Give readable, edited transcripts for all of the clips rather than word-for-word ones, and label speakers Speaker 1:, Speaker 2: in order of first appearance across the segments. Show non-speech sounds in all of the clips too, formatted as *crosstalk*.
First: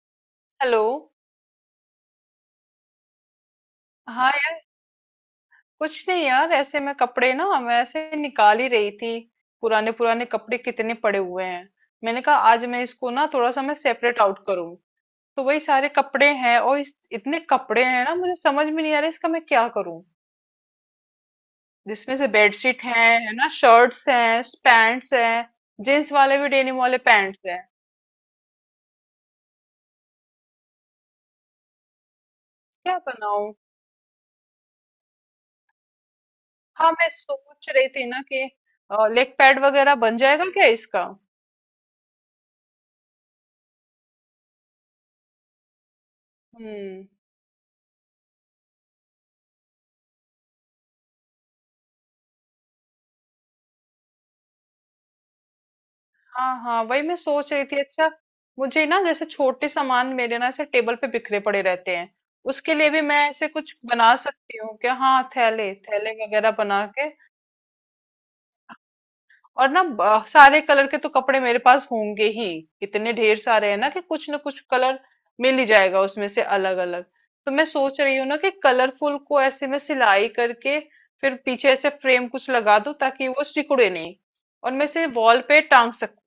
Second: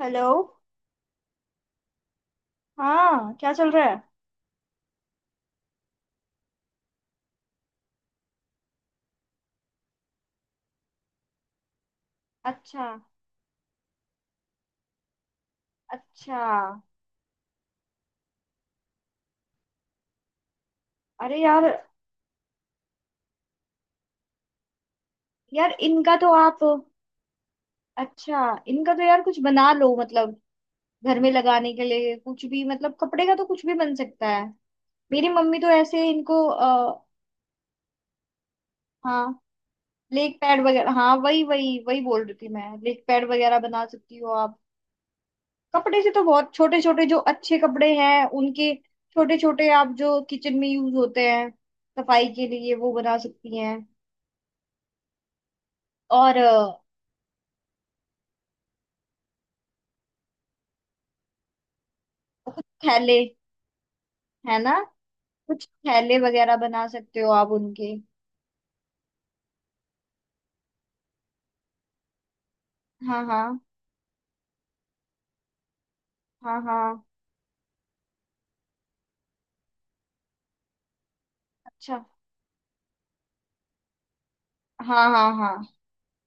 Speaker 1: Hello.
Speaker 2: Hello.
Speaker 1: हाँ क्या चल रहा है।
Speaker 2: हाँ यार, कुछ नहीं यार, ऐसे मैं कपड़े ना, मैं ऐसे निकाल ही रही थी। पुराने पुराने कपड़े कितने पड़े हुए हैं। मैंने कहा आज मैं
Speaker 1: अच्छा।
Speaker 2: इसको ना थोड़ा सा मैं सेपरेट आउट करूँ। तो वही सारे कपड़े
Speaker 1: अच्छा।
Speaker 2: हैं और इतने कपड़े हैं ना, मुझे समझ में नहीं आ रहा इसका मैं क्या करूँ।
Speaker 1: अरे यार।
Speaker 2: जिसमें से बेडशीट है ना, शर्ट्स हैं, पैंट्स हैं।
Speaker 1: यार
Speaker 2: जींस
Speaker 1: इनका तो
Speaker 2: वाले भी,
Speaker 1: आप।
Speaker 2: डेनिम वाले पैंट्स हैं।
Speaker 1: अच्छा। इनका तो यार कुछ बना लो मतलब। घर में लगाने के लिए कुछ भी मतलब
Speaker 2: क्या
Speaker 1: कपड़े का तो
Speaker 2: बनाऊं?
Speaker 1: कुछ भी बन सकता है। मेरी मम्मी तो ऐसे इनको
Speaker 2: हाँ, मैं सोच रही थी ना कि लेग
Speaker 1: हाँ
Speaker 2: पैड वगैरह बन
Speaker 1: लेग
Speaker 2: जाएगा
Speaker 1: पैड
Speaker 2: क्या
Speaker 1: वगैरह
Speaker 2: इसका।
Speaker 1: हाँ वही वही वही बोल रही थी मैं। लेग पैड वगैरह बना सकती हो आप कपड़े से तो। बहुत छोटे छोटे
Speaker 2: हम्म।
Speaker 1: जो अच्छे कपड़े हैं उनके छोटे छोटे आप जो किचन में यूज होते हैं सफाई के लिए वो बना सकती हैं। और
Speaker 2: हाँ हाँ, वही मैं सोच रही थी। अच्छा, मुझे ना जैसे छोटे सामान मेरे ना ऐसे टेबल पे बिखरे पड़े रहते हैं,
Speaker 1: कुछ
Speaker 2: उसके लिए भी
Speaker 1: थैले
Speaker 2: मैं ऐसे कुछ बना
Speaker 1: है
Speaker 2: सकती
Speaker 1: ना।
Speaker 2: हूँ क्या? हाँ,
Speaker 1: कुछ
Speaker 2: थैले थैले
Speaker 1: थैले
Speaker 2: वगैरह
Speaker 1: वगैरह
Speaker 2: बना
Speaker 1: बना
Speaker 2: के।
Speaker 1: सकते हो आप उनके।
Speaker 2: और ना सारे कलर के तो कपड़े मेरे पास होंगे ही। इतने
Speaker 1: हाँ
Speaker 2: ढेर
Speaker 1: हाँ
Speaker 2: सारे हैं ना कि कुछ ना कुछ कलर मिल ही जाएगा उसमें से
Speaker 1: हाँ
Speaker 2: अलग
Speaker 1: हाँ।
Speaker 2: अलग। तो मैं सोच रही हूँ ना कि कलरफुल को ऐसे में सिलाई करके, फिर पीछे ऐसे
Speaker 1: अच्छा।
Speaker 2: फ्रेम कुछ लगा दूं ताकि वो सिकुड़े नहीं, और मैं इसे
Speaker 1: हाँ हाँ
Speaker 2: वॉल पे
Speaker 1: हाँ
Speaker 2: टांग सकती,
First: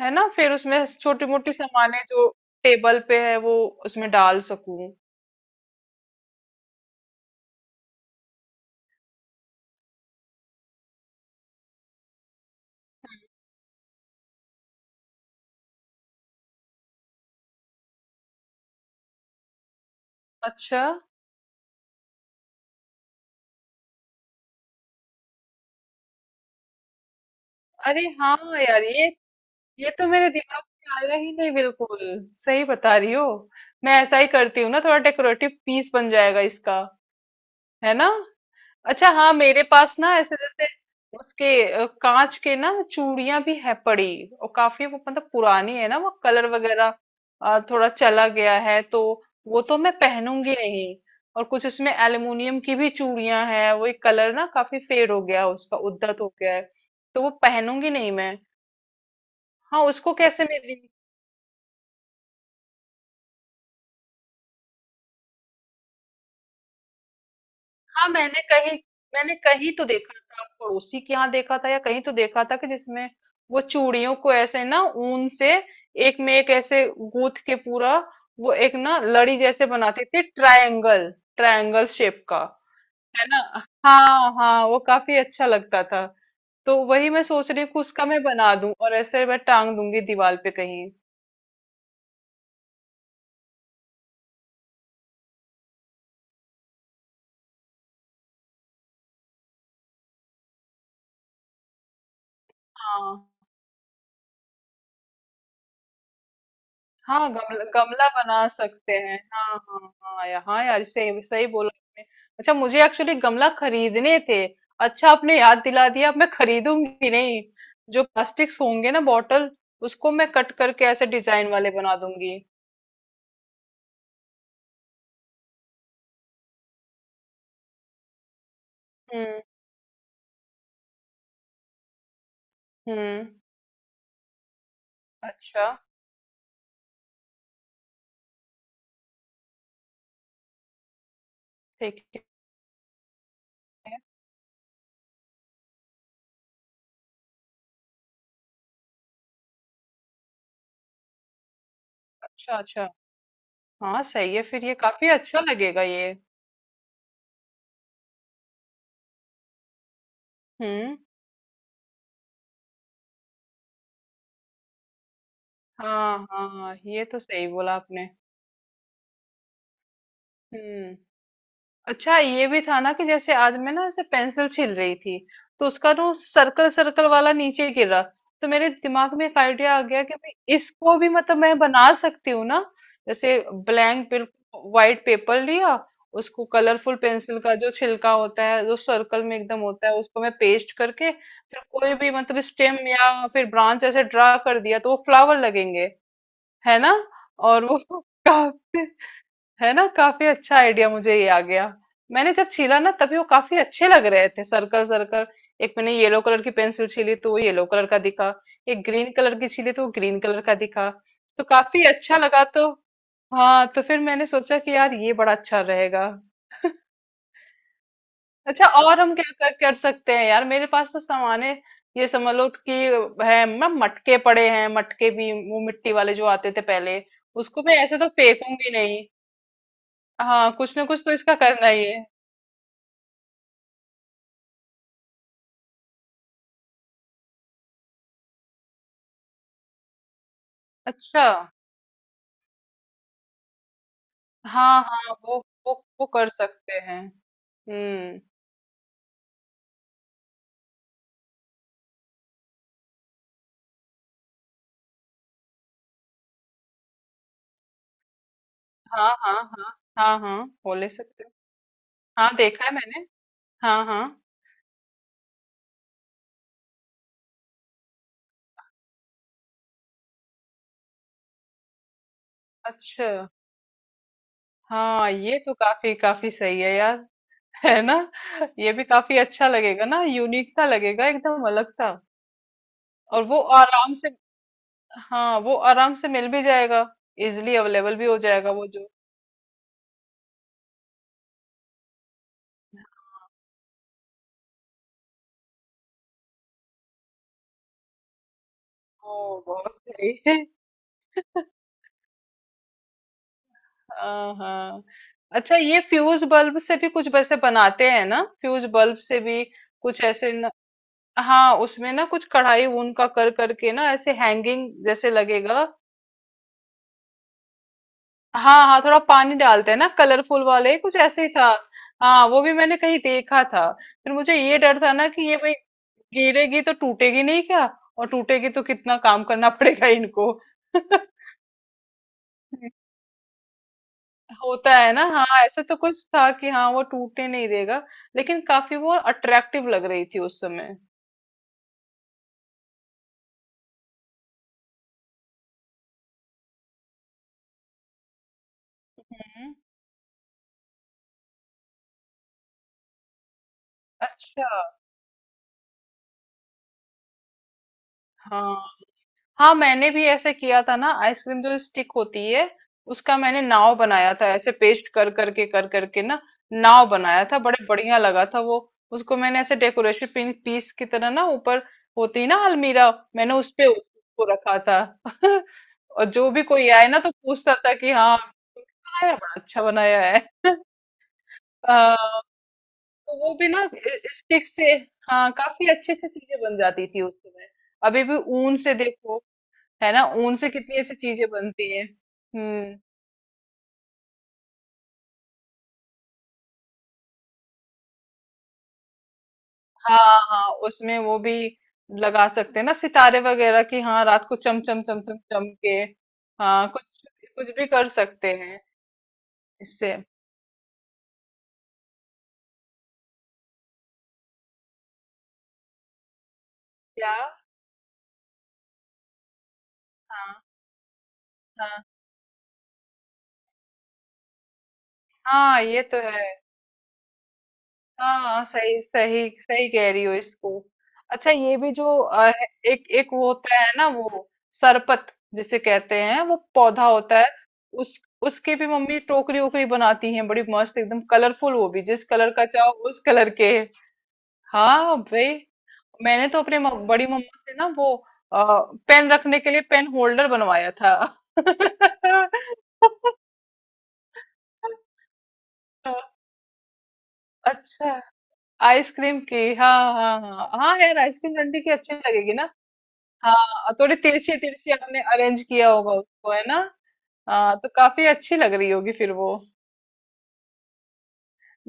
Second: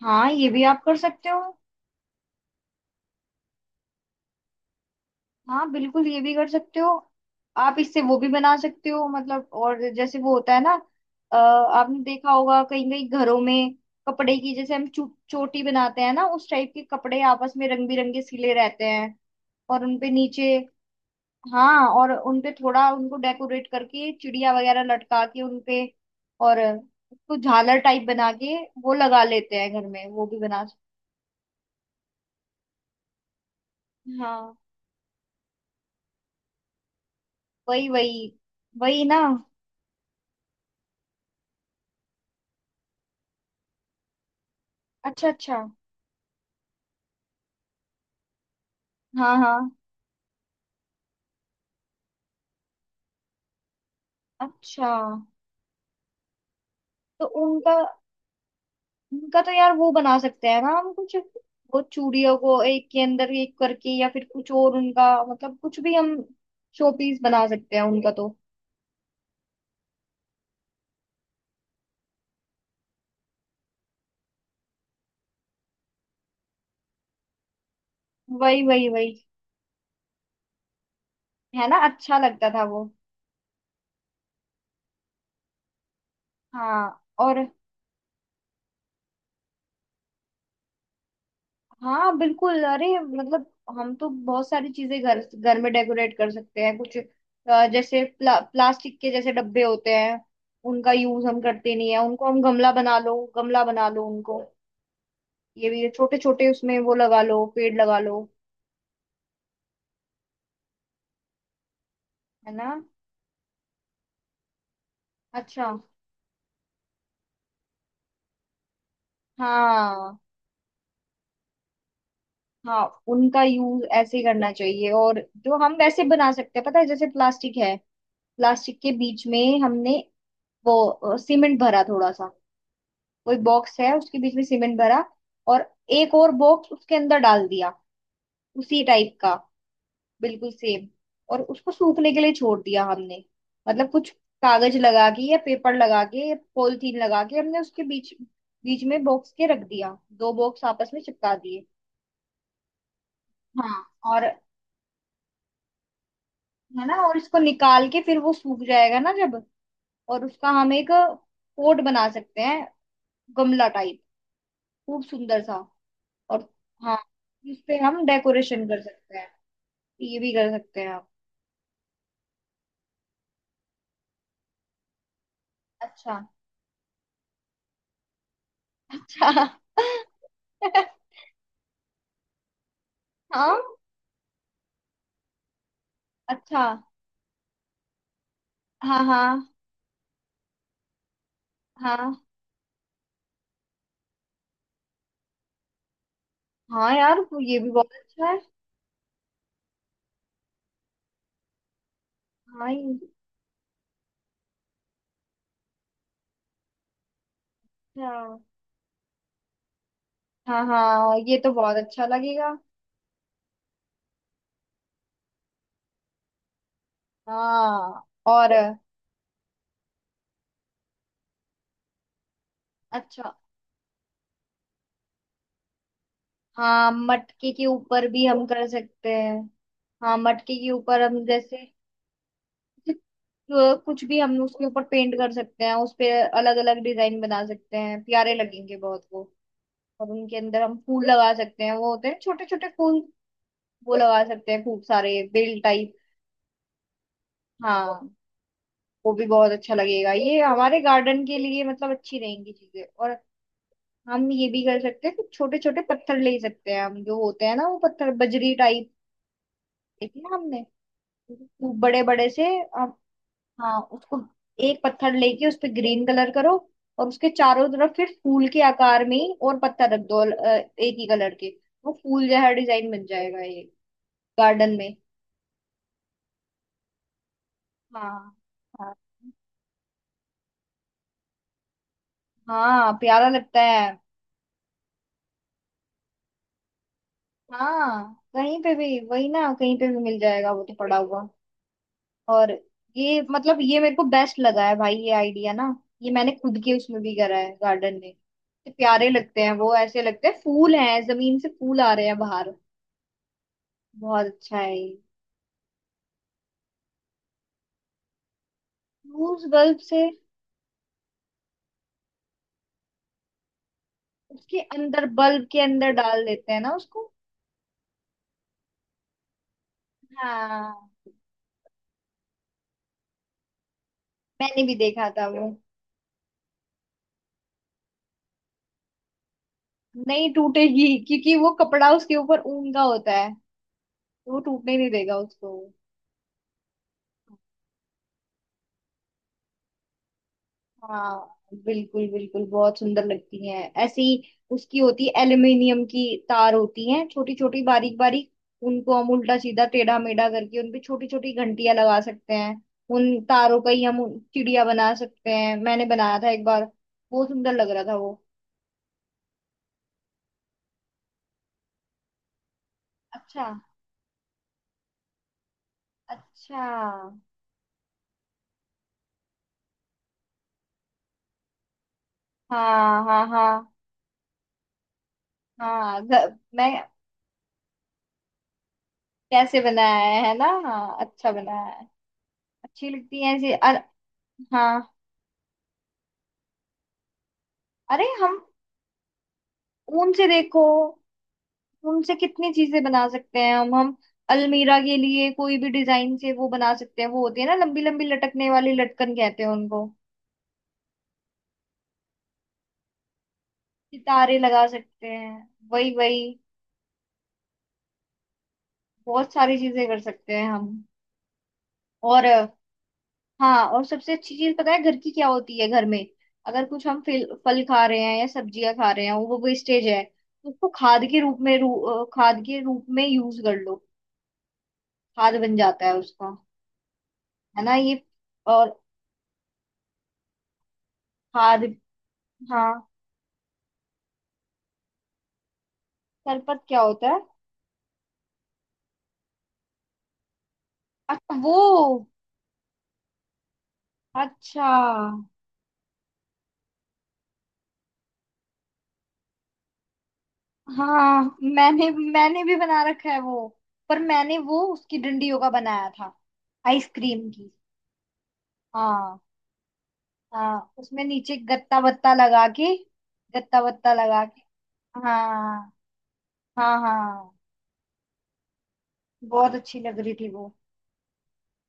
Speaker 2: है ना।
Speaker 1: हाँ। ये
Speaker 2: फिर
Speaker 1: भी आप
Speaker 2: उसमें
Speaker 1: कर
Speaker 2: छोटी
Speaker 1: सकते हो।
Speaker 2: मोटी सामानें जो टेबल पे है वो उसमें डाल सकूं।
Speaker 1: हाँ बिल्कुल ये भी कर सकते हो। आप इससे वो भी बना सकते हो मतलब। और जैसे वो होता है ना आपने देखा होगा कहीं कहीं घरों में कपड़े की जैसे हम चोटी बनाते हैं ना उस टाइप के। कपड़े आपस में रंग बिरंगे सिले रहते हैं और उनपे नीचे
Speaker 2: अच्छा।
Speaker 1: हाँ। और उनपे थोड़ा उनको डेकोरेट करके चिड़िया वगैरह लटका के उनपे। और उसको झालर
Speaker 2: अरे
Speaker 1: टाइप बना
Speaker 2: हाँ
Speaker 1: के
Speaker 2: यार
Speaker 1: वो
Speaker 2: ये
Speaker 1: लगा लेते हैं घर
Speaker 2: ये तो
Speaker 1: में। वो
Speaker 2: मेरे
Speaker 1: भी
Speaker 2: दिमाग
Speaker 1: बना सकते
Speaker 2: में आया ही नहीं बिल्कुल। सही बता रही हो, मैं
Speaker 1: हैं।
Speaker 2: ऐसा ही
Speaker 1: हाँ
Speaker 2: करती हूँ ना, थोड़ा डेकोरेटिव पीस बन जाएगा इसका,
Speaker 1: वही
Speaker 2: है ना।
Speaker 1: वही वही
Speaker 2: अच्छा
Speaker 1: ना।
Speaker 2: हाँ, मेरे पास ना ऐसे जैसे उसके कांच के ना चूड़ियां भी है पड़ी, और काफी वो
Speaker 1: अच्छा।
Speaker 2: मतलब
Speaker 1: अच्छा।
Speaker 2: पुरानी है ना, वो कलर वगैरह थोड़ा चला गया है, तो
Speaker 1: हाँ हाँ।
Speaker 2: वो तो मैं पहनूंगी नहीं। और कुछ उसमें एल्युमिनियम की भी चूड़ियां हैं, वो एक कलर ना काफी
Speaker 1: अच्छा।
Speaker 2: फेड हो गया है उसका, उद्धत हो गया है, तो
Speaker 1: तो
Speaker 2: वो
Speaker 1: उनका
Speaker 2: पहनूंगी नहीं मैं।
Speaker 1: उनका तो यार
Speaker 2: हाँ
Speaker 1: वो
Speaker 2: उसको
Speaker 1: बना
Speaker 2: कैसे
Speaker 1: सकते
Speaker 2: मैं।
Speaker 1: हैं ना हम कुछ। वो चूड़ियों को एक के अंदर एक करके या फिर कुछ और उनका मतलब कुछ भी हम शोपीस बना सकते हैं
Speaker 2: हाँ
Speaker 1: उनका तो।
Speaker 2: मैंने कहीं, मैंने कहीं तो देखा था, पड़ोसी के यहाँ देखा था, या कहीं तो देखा था कि जिसमें वो चूड़ियों को ऐसे ना ऊन से एक में एक ऐसे गूंथ के पूरा, वो
Speaker 1: वही
Speaker 2: एक
Speaker 1: वही
Speaker 2: ना
Speaker 1: वही।
Speaker 2: लड़ी जैसे बनाते थे, ट्रायंगल,
Speaker 1: है ना
Speaker 2: ट्रायंगल
Speaker 1: अच्छा
Speaker 2: शेप का,
Speaker 1: लगता था वो।
Speaker 2: है ना। हाँ हाँ, वो काफी अच्छा लगता था। तो
Speaker 1: हाँ।
Speaker 2: वही मैं
Speaker 1: और
Speaker 2: सोच रही हूँ कि उसका मैं बना दूं और ऐसे मैं टांग दूंगी दीवार पे कहीं।
Speaker 1: हाँ बिल्कुल। अरे मतलब हम तो बहुत सारी चीजें घर घर में डेकोरेट कर सकते हैं। कुछ जैसे प्लास्टिक के जैसे डब्बे होते हैं उनका यूज हम करते नहीं है। उनको हम गमला बना लो।
Speaker 2: हाँ
Speaker 1: गमला बना लो उनको। ये भी छोटे छोटे उसमें वो लगा
Speaker 2: हाँ,
Speaker 1: लो
Speaker 2: गमला
Speaker 1: पेड़ लगा
Speaker 2: गमला
Speaker 1: लो।
Speaker 2: बना सकते हैं, हाँ हाँ हाँ यार, हाँ यार, सही सही बोला आपने।
Speaker 1: है
Speaker 2: अच्छा,
Speaker 1: ना।
Speaker 2: मुझे एक्चुअली गमला खरीदने थे। अच्छा, आपने याद
Speaker 1: अच्छा।
Speaker 2: दिला दिया, अब मैं खरीदूंगी नहीं। जो प्लास्टिक्स होंगे ना बॉटल, उसको
Speaker 1: हाँ
Speaker 2: मैं कट करके ऐसे डिजाइन वाले बना दूंगी।
Speaker 1: हाँ। उनका यूज ऐसे ही करना चाहिए। और जो हम वैसे बना सकते हैं पता है जैसे प्लास्टिक है। प्लास्टिक के बीच
Speaker 2: हम्म।
Speaker 1: में हमने वो सीमेंट भरा थोड़ा सा।
Speaker 2: हम्म।
Speaker 1: वो एक बॉक्स है उसके बीच में सीमेंट भरा।
Speaker 2: अच्छा।
Speaker 1: और एक और बॉक्स उसके अंदर डाल दिया उसी टाइप का बिल्कुल सेम। और उसको
Speaker 2: ठीक
Speaker 1: सूखने के
Speaker 2: है।
Speaker 1: लिए छोड़ दिया हमने। मतलब कुछ कागज लगा के या पेपर लगा के या पॉलिथीन लगा के हमने उसके बीच बीच में बॉक्स के रख दिया। दो बॉक्स आपस में चिपका दिए।
Speaker 2: अच्छा अच्छा।
Speaker 1: हाँ
Speaker 2: हाँ
Speaker 1: और
Speaker 2: सही है, फिर ये काफी अच्छा लगेगा ये।
Speaker 1: है ना। और इसको निकाल के फिर वो सूख जाएगा ना जब। और उसका हम एक
Speaker 2: हम्म।
Speaker 1: पोट बना सकते हैं गमला टाइप खूब सुंदर सा।
Speaker 2: हाँ
Speaker 1: और
Speaker 2: हाँ,
Speaker 1: हाँ
Speaker 2: ये तो सही
Speaker 1: उस
Speaker 2: बोला
Speaker 1: पे हम
Speaker 2: आपने।
Speaker 1: डेकोरेशन कर सकते हैं। ये भी कर सकते हैं
Speaker 2: हम्म।
Speaker 1: आप।
Speaker 2: अच्छा ये भी था ना कि जैसे आज मैं ना ऐसे पेंसिल छील रही थी, तो उसका ना
Speaker 1: अच्छा
Speaker 2: सर्कल सर्कल वाला नीचे गिरा, तो मेरे दिमाग में एक
Speaker 1: अच्छा।
Speaker 2: आइडिया आ गया कि भाई इसको भी
Speaker 1: *laughs*
Speaker 2: मतलब मैं बना सकती हूँ ना। जैसे
Speaker 1: हाँ।
Speaker 2: ब्लैंक बिल्कुल व्हाइट पेपर लिया, उसको
Speaker 1: अच्छा।
Speaker 2: कलरफुल पेंसिल का जो छिलका होता है जो
Speaker 1: हाँ
Speaker 2: सर्कल
Speaker 1: हाँ
Speaker 2: में एकदम होता है उसको मैं पेस्ट करके फिर कोई भी
Speaker 1: हाँ।
Speaker 2: मतलब स्टेम या फिर ब्रांच ऐसे ड्रा कर दिया तो वो फ्लावर लगेंगे, है ना।
Speaker 1: हाँ यार वो ये
Speaker 2: और
Speaker 1: भी
Speaker 2: वो
Speaker 1: बहुत
Speaker 2: *laughs*
Speaker 1: अच्छा है।
Speaker 2: काफी, है ना, काफी अच्छा आइडिया मुझे ये आ गया। मैंने जब
Speaker 1: हाँ
Speaker 2: छीला ना तभी वो काफी अच्छे लग रहे थे, सर्कल सर्कल। एक मैंने येलो कलर की पेंसिल छीली तो वो येलो कलर का दिखा।
Speaker 1: अच्छा।
Speaker 2: एक ग्रीन कलर की छीली तो वो ग्रीन कलर का
Speaker 1: हाँ
Speaker 2: दिखा।
Speaker 1: हाँ ये
Speaker 2: तो
Speaker 1: तो बहुत
Speaker 2: काफी
Speaker 1: अच्छा
Speaker 2: अच्छा लगा,
Speaker 1: लगेगा।
Speaker 2: तो हाँ, तो फिर मैंने सोचा कि यार ये बड़ा अच्छा रहेगा। *laughs*
Speaker 1: हाँ और
Speaker 2: अच्छा, और हम क्या कर सकते हैं यार, मेरे पास तो सामान है, ये समझ लो कि।
Speaker 1: अच्छा।
Speaker 2: है, मैं मटके पड़े हैं, मटके भी वो मिट्टी वाले जो आते थे
Speaker 1: हाँ
Speaker 2: पहले,
Speaker 1: मटके
Speaker 2: उसको
Speaker 1: के
Speaker 2: मैं ऐसे
Speaker 1: ऊपर
Speaker 2: तो
Speaker 1: भी हम कर
Speaker 2: फेंकूंगी नहीं।
Speaker 1: सकते हैं। हाँ
Speaker 2: हाँ
Speaker 1: मटके के
Speaker 2: कुछ ना
Speaker 1: ऊपर
Speaker 2: कुछ तो
Speaker 1: हम
Speaker 2: इसका
Speaker 1: जैसे
Speaker 2: करना ही है।
Speaker 1: जो कुछ भी हम उसके ऊपर पेंट कर सकते हैं। उस पे अलग अलग डिजाइन बना सकते हैं प्यारे लगेंगे बहुत वो। और उनके अंदर हम फूल
Speaker 2: अच्छा
Speaker 1: लगा सकते हैं। वो होते हैं छोटे छोटे फूल। वो लगा सकते हैं
Speaker 2: हाँ
Speaker 1: खूब
Speaker 2: हाँ,
Speaker 1: सारे
Speaker 2: वो,
Speaker 1: बेल
Speaker 2: वो
Speaker 1: टाइप।
Speaker 2: वो कर सकते हैं।
Speaker 1: हाँ।
Speaker 2: हम्म।
Speaker 1: वो भी बहुत अच्छा लगेगा ये हमारे गार्डन के लिए मतलब अच्छी रहेंगी चीजें। और हम ये भी कर सकते हैं कुछ छोटे छोटे पत्थर ले सकते हैं हम। जो होते हैं ना वो पत्थर बजरी टाइप
Speaker 2: हाँ हाँ हाँ हाँ
Speaker 1: देखे हैं
Speaker 2: हाँ,
Speaker 1: हमने।
Speaker 2: वो ले सकते हैं।
Speaker 1: खूब बड़े बड़े
Speaker 2: हाँ
Speaker 1: से।
Speaker 2: देखा है
Speaker 1: अब
Speaker 2: मैंने।
Speaker 1: हाँ
Speaker 2: हाँ हाँ।
Speaker 1: उसको एक पत्थर लेके उस पे ग्रीन कलर करो। और उसके चारों तरफ फिर फूल के आकार में ही और पत्थर रख दो एक ही कलर के। वो फूल जैसा डिजाइन बन
Speaker 2: अच्छा।
Speaker 1: जाएगा ये गार्डन में।
Speaker 2: हाँ ये तो काफी काफी सही है यार। *laughs* है ना,
Speaker 1: हाँ
Speaker 2: ये भी
Speaker 1: हाँ
Speaker 2: काफी अच्छा लगेगा ना, यूनिक सा लगेगा, एकदम अलग सा।
Speaker 1: हाँ।
Speaker 2: और
Speaker 1: प्यारा
Speaker 2: वो
Speaker 1: लगता है।
Speaker 2: आराम से, हाँ वो आराम से मिल भी जाएगा, इजिली अवेलेबल भी
Speaker 1: हाँ
Speaker 2: हो जाएगा
Speaker 1: कहीं
Speaker 2: वो
Speaker 1: पे
Speaker 2: जो।
Speaker 1: भी वही ना। कहीं पे भी मिल जाएगा वो तो पड़ा हुआ। और ये मतलब ये मेरे को बेस्ट लगा है भाई ये आइडिया ना। ये मैंने खुद के उसमें भी करा है गार्डन में। इतने प्यारे
Speaker 2: ओ
Speaker 1: लगते हैं वो।
Speaker 2: बहुत
Speaker 1: ऐसे
Speaker 2: सही
Speaker 1: लगते हैं
Speaker 2: है।
Speaker 1: फूल हैं जमीन से फूल आ रहे हैं बाहर। बहुत
Speaker 2: हाँ
Speaker 1: अच्छा है
Speaker 2: हाँ।
Speaker 1: ये।
Speaker 2: अच्छा ये फ्यूज बल्ब से भी कुछ वैसे बनाते हैं ना, फ्यूज बल्ब से भी
Speaker 1: फ्यूज बल्ब
Speaker 2: कुछ
Speaker 1: से
Speaker 2: ऐसे न, हाँ उसमें ना कुछ कढ़ाई ऊन का कर करके ना ऐसे
Speaker 1: उसके
Speaker 2: हैंगिंग
Speaker 1: अंदर
Speaker 2: जैसे
Speaker 1: बल्ब के
Speaker 2: लगेगा।
Speaker 1: अंदर डाल देते हैं ना उसको।
Speaker 2: हाँ हाँ थोड़ा पानी डालते हैं ना, कलरफुल वाले,
Speaker 1: हाँ
Speaker 2: कुछ ऐसे ही था। हाँ वो भी मैंने कहीं देखा था। फिर मुझे ये
Speaker 1: मैंने भी
Speaker 2: डर था
Speaker 1: देखा
Speaker 2: ना
Speaker 1: था
Speaker 2: कि ये
Speaker 1: वो।
Speaker 2: भाई गिरेगी तो टूटेगी नहीं क्या, और टूटेगी तो कितना काम करना पड़ेगा
Speaker 1: नहीं
Speaker 2: इनको।
Speaker 1: टूटेगी
Speaker 2: *laughs*
Speaker 1: क्योंकि वो कपड़ा उसके ऊपर ऊन का होता है। तो वो
Speaker 2: होता
Speaker 1: टूटने नहीं
Speaker 2: है ना,
Speaker 1: देगा
Speaker 2: हाँ,
Speaker 1: उसको।
Speaker 2: ऐसा तो कुछ था कि हाँ वो टूटने नहीं देगा, लेकिन काफी वो अट्रैक्टिव लग रही थी उस समय।
Speaker 1: हाँ बिल्कुल बिल्कुल। बहुत सुंदर लगती हैं ऐसी। उसकी होती है एल्युमिनियम की तार होती हैं छोटी छोटी बारीक बारीक। उनको हम उल्टा
Speaker 2: हम्म।
Speaker 1: सीधा टेढ़ा मेढ़ा करके उनपे छोटी छोटी घंटियां लगा सकते हैं। उन तारों का ही हम
Speaker 2: अच्छा।
Speaker 1: चिड़िया बना सकते हैं। मैंने बनाया था एक बार। बहुत सुंदर लग रहा था वो।
Speaker 2: हाँ हाँ, मैंने भी ऐसे किया था ना, आइसक्रीम जो स्टिक होती है उसका मैंने
Speaker 1: अच्छा।
Speaker 2: नाव बनाया था, ऐसे पेस्ट कर करके ना,
Speaker 1: अच्छा।
Speaker 2: नाव बनाया था, बड़े बढ़िया लगा था वो। उसको मैंने ऐसे डेकोरेशन पिन पीस की तरह ना ऊपर, होती है ना अलमीरा,
Speaker 1: हाँ हाँ
Speaker 2: मैंने उस पे
Speaker 1: हाँ
Speaker 2: उसको रखा था। *laughs*
Speaker 1: हाँ।
Speaker 2: और जो भी कोई
Speaker 1: मैं
Speaker 2: आए ना तो पूछता था कि हाँ, बनाया, बड़ा
Speaker 1: कैसे
Speaker 2: अच्छा
Speaker 1: बनाया
Speaker 2: बनाया है।
Speaker 1: है। है ना हाँ अच्छा बनाया है।
Speaker 2: अ,
Speaker 1: अच्छी
Speaker 2: तो
Speaker 1: लगती
Speaker 2: वो
Speaker 1: है
Speaker 2: भी
Speaker 1: ऐसे
Speaker 2: ना स्टिक से।
Speaker 1: हाँ।
Speaker 2: हाँ काफी अच्छे से चीजें बन जाती थी उस समय, अभी
Speaker 1: अरे
Speaker 2: भी।
Speaker 1: हम
Speaker 2: ऊन से देखो, है ना,
Speaker 1: ऊन से
Speaker 2: ऊन से
Speaker 1: देखो
Speaker 2: कितनी ऐसी चीजें बनती हैं।
Speaker 1: उनसे कितनी
Speaker 2: हम्म।
Speaker 1: चीजें बना सकते हैं हम। अलमीरा के लिए कोई भी डिजाइन से वो बना सकते हैं। वो होती है ना लंबी लंबी लटकने वाली लटकन कहते हैं उनको।
Speaker 2: हाँ हाँ उसमें वो भी लगा सकते हैं ना, सितारे वगैरह की, हाँ रात को
Speaker 1: सितारे
Speaker 2: चम
Speaker 1: लगा
Speaker 2: चम चम
Speaker 1: सकते
Speaker 2: चम
Speaker 1: हैं
Speaker 2: चम के।
Speaker 1: वही वही।
Speaker 2: हाँ कुछ, कुछ भी कर सकते हैं
Speaker 1: बहुत सारी चीजें
Speaker 2: इससे।
Speaker 1: कर सकते हैं हम। और हाँ और सबसे अच्छी चीज पता है घर की क्या होती है घर में। अगर कुछ हम
Speaker 2: क्या।
Speaker 1: फल फल खा रहे हैं या सब्जियां खा रहे हैं वो वेस्टेज है
Speaker 2: हाँ
Speaker 1: तो उसको खाद के रूप में
Speaker 2: हाँ
Speaker 1: खाद के रूप में यूज कर लो। खाद बन
Speaker 2: हाँ, ये
Speaker 1: जाता है
Speaker 2: तो है।
Speaker 1: उसका। है ना ये।
Speaker 2: हाँ
Speaker 1: और
Speaker 2: सही सही सही कह रही हो इसको। अच्छा ये
Speaker 1: खाद
Speaker 2: भी जो
Speaker 1: हाँ
Speaker 2: एक एक वो होता है ना, वो सरपत जिसे कहते हैं, वो
Speaker 1: खरपत क्या
Speaker 2: पौधा
Speaker 1: होता
Speaker 2: होता
Speaker 1: है।
Speaker 2: है। उस उसकी भी मम्मी टोकरी ओकरी बनाती हैं, बड़ी मस्त, एकदम
Speaker 1: अच्छा
Speaker 2: कलरफुल,
Speaker 1: वो।
Speaker 2: वो भी जिस कलर का चाहो उस कलर के।
Speaker 1: अच्छा।
Speaker 2: हाँ भाई। मैंने तो अपने बड़ी मम्मा से ना वो आ, पेन रखने के लिए पेन होल्डर बनवाया था।
Speaker 1: हाँ मैंने मैंने भी बना रखा
Speaker 2: *laughs*
Speaker 1: है वो। पर मैंने वो उसकी डंडियों का बनाया था आइसक्रीम की।
Speaker 2: अच्छा
Speaker 1: हाँ
Speaker 2: आइसक्रीम की, हाँ हाँ हाँ
Speaker 1: हाँ
Speaker 2: हाँ यार,
Speaker 1: उसमें
Speaker 2: आइसक्रीम
Speaker 1: नीचे
Speaker 2: डंडी की
Speaker 1: गत्ता
Speaker 2: अच्छी
Speaker 1: वत्ता
Speaker 2: लगेगी
Speaker 1: लगा
Speaker 2: ना।
Speaker 1: के गत्ता
Speaker 2: हाँ
Speaker 1: वत्ता
Speaker 2: थोड़ी
Speaker 1: लगा
Speaker 2: तिरछी
Speaker 1: के।
Speaker 2: तिरछी आपने अरेंज किया
Speaker 1: हाँ
Speaker 2: होगा उसको, है ना।
Speaker 1: हाँ हाँ।
Speaker 2: हाँ तो काफी अच्छी लग रही होगी फिर वो।
Speaker 1: बहुत अच्छी लग रही थी वो।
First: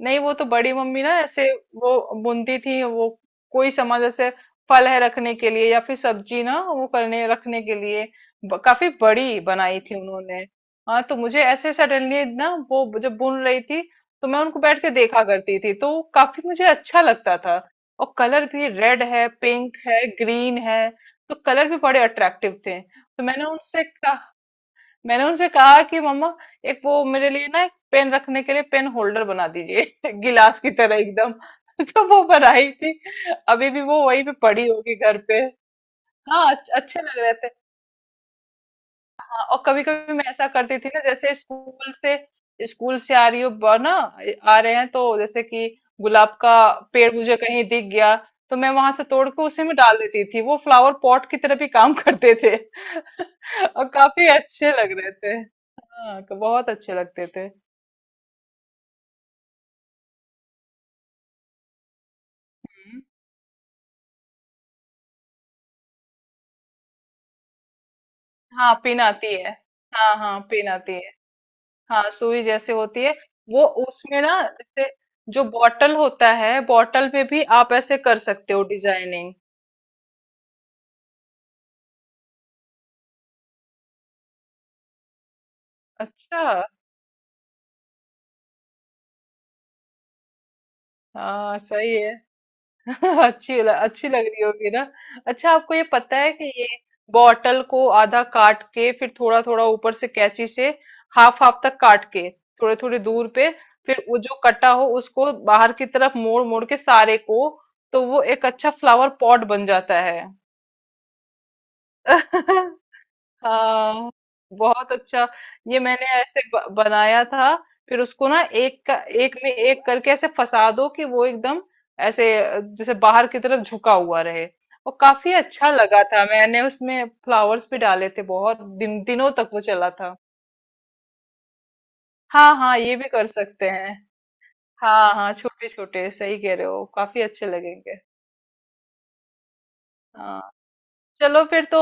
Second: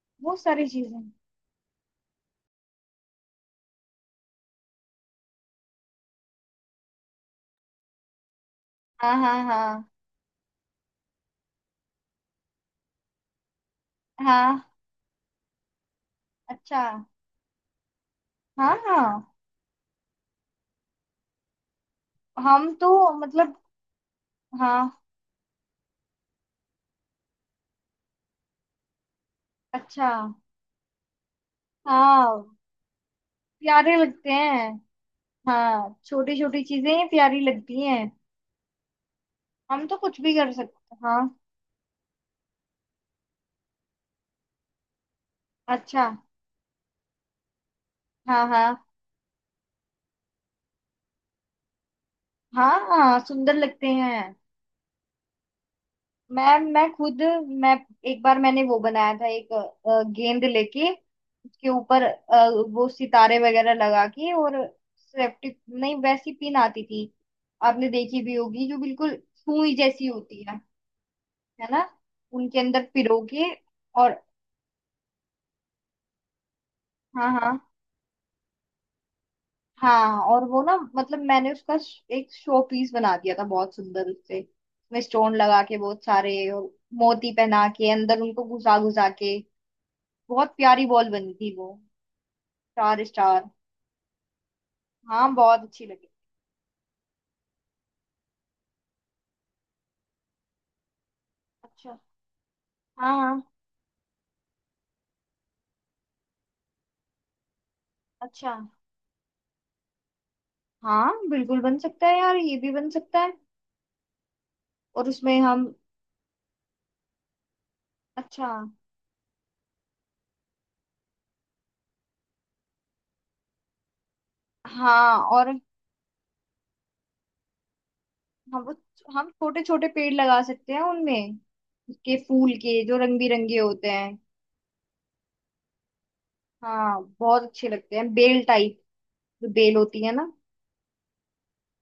Speaker 2: नहीं वो
Speaker 1: वो
Speaker 2: तो
Speaker 1: सारी
Speaker 2: बड़ी
Speaker 1: चीजें
Speaker 2: मम्मी ना ऐसे, वो बुनती थी वो, कोई सामान जैसे फल है रखने के लिए, या फिर सब्जी ना वो करने रखने के लिए, काफी
Speaker 1: हाँ
Speaker 2: बड़ी
Speaker 1: हाँ
Speaker 2: बनाई
Speaker 1: हाँ
Speaker 2: थी उन्होंने। हाँ तो मुझे ऐसे सडनली ना, वो जब बुन रही थी तो मैं उनको
Speaker 1: हाँ।
Speaker 2: बैठ के देखा करती थी, तो काफी मुझे
Speaker 1: अच्छा।
Speaker 2: अच्छा लगता था। और कलर भी,
Speaker 1: हाँ
Speaker 2: रेड है,
Speaker 1: हाँ।
Speaker 2: पिंक है, ग्रीन है, तो कलर भी बड़े अट्रैक्टिव
Speaker 1: हम
Speaker 2: थे,
Speaker 1: तो
Speaker 2: तो मैंने
Speaker 1: मतलब
Speaker 2: उनसे कहा,
Speaker 1: हाँ।
Speaker 2: मैंने उनसे कहा कि मम्मा एक वो मेरे लिए ना, एक पेन रखने के लिए पेन होल्डर बना दीजिए,
Speaker 1: अच्छा
Speaker 2: *laughs* गिलास की तरह एकदम। *laughs* तो वो
Speaker 1: हाँ
Speaker 2: बनाई थी। अभी भी
Speaker 1: प्यारे
Speaker 2: वो वहीं
Speaker 1: लगते
Speaker 2: पे पड़ी
Speaker 1: हैं।
Speaker 2: होगी घर पे।
Speaker 1: हाँ छोटी
Speaker 2: हाँ
Speaker 1: छोटी
Speaker 2: अच्छे
Speaker 1: चीजें
Speaker 2: अच्छे
Speaker 1: ही
Speaker 2: लग रहे
Speaker 1: प्यारी
Speaker 2: थे।
Speaker 1: लगती हैं।
Speaker 2: और कभी
Speaker 1: हम तो
Speaker 2: कभी
Speaker 1: कुछ
Speaker 2: मैं
Speaker 1: भी
Speaker 2: ऐसा
Speaker 1: कर
Speaker 2: करती थी
Speaker 1: सकते हैं
Speaker 2: ना जैसे
Speaker 1: हाँ।
Speaker 2: स्कूल से, स्कूल से आ रही हो ना, आ रहे हैं तो जैसे कि
Speaker 1: अच्छा।
Speaker 2: गुलाब का पेड़ मुझे कहीं दिख गया,
Speaker 1: हाँ
Speaker 2: तो मैं
Speaker 1: हाँ
Speaker 2: वहां से तोड़ के उसी में डाल देती थी, वो फ्लावर पॉट की तरह भी काम करते थे।
Speaker 1: हाँ हाँ सुंदर
Speaker 2: *laughs*
Speaker 1: लगते
Speaker 2: और काफी
Speaker 1: हैं।
Speaker 2: अच्छे लग रहे थे, हाँ,
Speaker 1: मैं
Speaker 2: बहुत
Speaker 1: मैं
Speaker 2: अच्छे
Speaker 1: खुद
Speaker 2: लगते थे।
Speaker 1: मैं एक बार मैंने वो बनाया था एक गेंद लेके। उसके ऊपर वो
Speaker 2: हम्म।
Speaker 1: सितारे वगैरह लगा के और सेफ्टी नहीं वैसी पिन आती थी। आपने देखी भी होगी
Speaker 2: हाँ
Speaker 1: जो
Speaker 2: पिन
Speaker 1: बिल्कुल
Speaker 2: आती है,
Speaker 1: सुई जैसी
Speaker 2: हाँ हाँ
Speaker 1: होती है।
Speaker 2: पिन आती है।
Speaker 1: है ना।
Speaker 2: हाँ सुई
Speaker 1: उनके
Speaker 2: जैसे
Speaker 1: अंदर
Speaker 2: होती है।
Speaker 1: पिरो के
Speaker 2: वो उसमें
Speaker 1: और
Speaker 2: ना जैसे जो बॉटल होता है, बॉटल में
Speaker 1: हाँ
Speaker 2: भी
Speaker 1: हाँ
Speaker 2: आप ऐसे कर सकते हो डिजाइनिंग।
Speaker 1: हाँ। और वो ना मतलब मैंने उसका एक शो पीस बना दिया था बहुत सुंदर उससे उसमें स्टोन लगा के बहुत सारे।
Speaker 2: अच्छा
Speaker 1: और मोती पहना के अंदर उनको घुसा घुसा के बहुत प्यारी बॉल बनी थी
Speaker 2: हाँ
Speaker 1: वो।
Speaker 2: सही है।
Speaker 1: चार
Speaker 2: *laughs*
Speaker 1: स्टार।
Speaker 2: अच्छी लग रही होगी ना।
Speaker 1: हाँ
Speaker 2: अच्छा
Speaker 1: बहुत
Speaker 2: आपको ये
Speaker 1: अच्छी लगी।
Speaker 2: पता है कि ये बॉटल को आधा काट के, फिर थोड़ा थोड़ा ऊपर से कैंची से, हाफ हाफ तक
Speaker 1: अच्छा।
Speaker 2: काट के, थोड़े थोड़े
Speaker 1: हाँ
Speaker 2: दूर
Speaker 1: हाँ।
Speaker 2: पे, फिर वो जो कटा हो उसको बाहर की तरफ मोड़ मोड़ के सारे को, तो वो एक
Speaker 1: अच्छा।
Speaker 2: अच्छा फ्लावर पॉट बन जाता है।
Speaker 1: हाँ बिल्कुल बन सकता है यार ये भी
Speaker 2: *laughs*
Speaker 1: बन सकता है।
Speaker 2: हाँ बहुत
Speaker 1: और
Speaker 2: अच्छा।
Speaker 1: उसमें हम
Speaker 2: ये मैंने ऐसे बनाया था। फिर उसको ना
Speaker 1: अच्छा
Speaker 2: एक का, एक में एक करके ऐसे फंसा दो कि वो एकदम ऐसे जैसे बाहर की तरफ झुका हुआ रहे, और
Speaker 1: हाँ।
Speaker 2: काफी
Speaker 1: और
Speaker 2: अच्छा लगा था, मैंने उसमें फ्लावर्स भी डाले थे, बहुत
Speaker 1: हम
Speaker 2: दिन
Speaker 1: हम
Speaker 2: दिनों तक वो
Speaker 1: छोटे छोटे
Speaker 2: चला
Speaker 1: पेड़
Speaker 2: था।
Speaker 1: लगा सकते हैं उनमें उसके फूल
Speaker 2: हाँ हाँ
Speaker 1: के
Speaker 2: ये
Speaker 1: जो
Speaker 2: भी
Speaker 1: रंग
Speaker 2: कर
Speaker 1: बिरंगे
Speaker 2: सकते
Speaker 1: होते
Speaker 2: हैं।
Speaker 1: हैं।
Speaker 2: हाँ हाँ छोटे छोटे, सही कह रहे हो,
Speaker 1: हाँ
Speaker 2: काफी
Speaker 1: बहुत
Speaker 2: अच्छे
Speaker 1: अच्छे लगते
Speaker 2: लगेंगे।
Speaker 1: हैं बेल टाइप जो बेल होती है ना।
Speaker 2: हाँ चलो फिर तो,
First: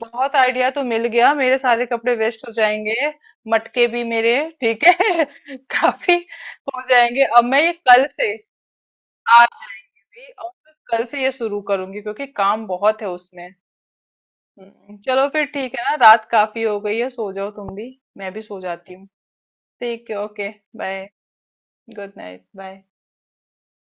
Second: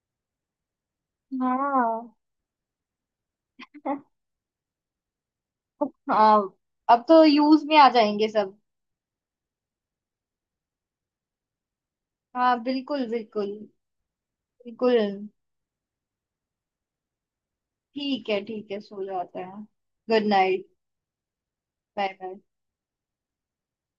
Speaker 2: बहुत आइडिया तो मिल गया, मेरे सारे
Speaker 1: हाँ।
Speaker 2: कपड़े वेस्ट हो जाएंगे, मटके भी मेरे, ठीक है। *laughs*
Speaker 1: *laughs*
Speaker 2: काफी
Speaker 1: हाँ।
Speaker 2: हो
Speaker 1: अब तो
Speaker 2: जाएंगे। अब मैं
Speaker 1: यूज
Speaker 2: ये
Speaker 1: में आ
Speaker 2: कल
Speaker 1: जाएंगे
Speaker 2: से,
Speaker 1: सब।
Speaker 2: आज जाएंगे भी, और मैं कल से ये शुरू करूंगी क्योंकि
Speaker 1: हाँ
Speaker 2: काम बहुत
Speaker 1: बिल्कुल
Speaker 2: है उसमें।
Speaker 1: बिल्कुल बिल्कुल।
Speaker 2: चलो फिर ठीक है ना, रात काफी हो गई है, सो जाओ तुम भी। मैं भी सो
Speaker 1: ठीक है
Speaker 2: जाती
Speaker 1: सो
Speaker 2: हूँ।
Speaker 1: जाते हैं।
Speaker 2: ठीक है,
Speaker 1: good
Speaker 2: okay,
Speaker 1: night.
Speaker 2: Bye.
Speaker 1: Bye
Speaker 2: good
Speaker 1: bye.
Speaker 2: Night, bye.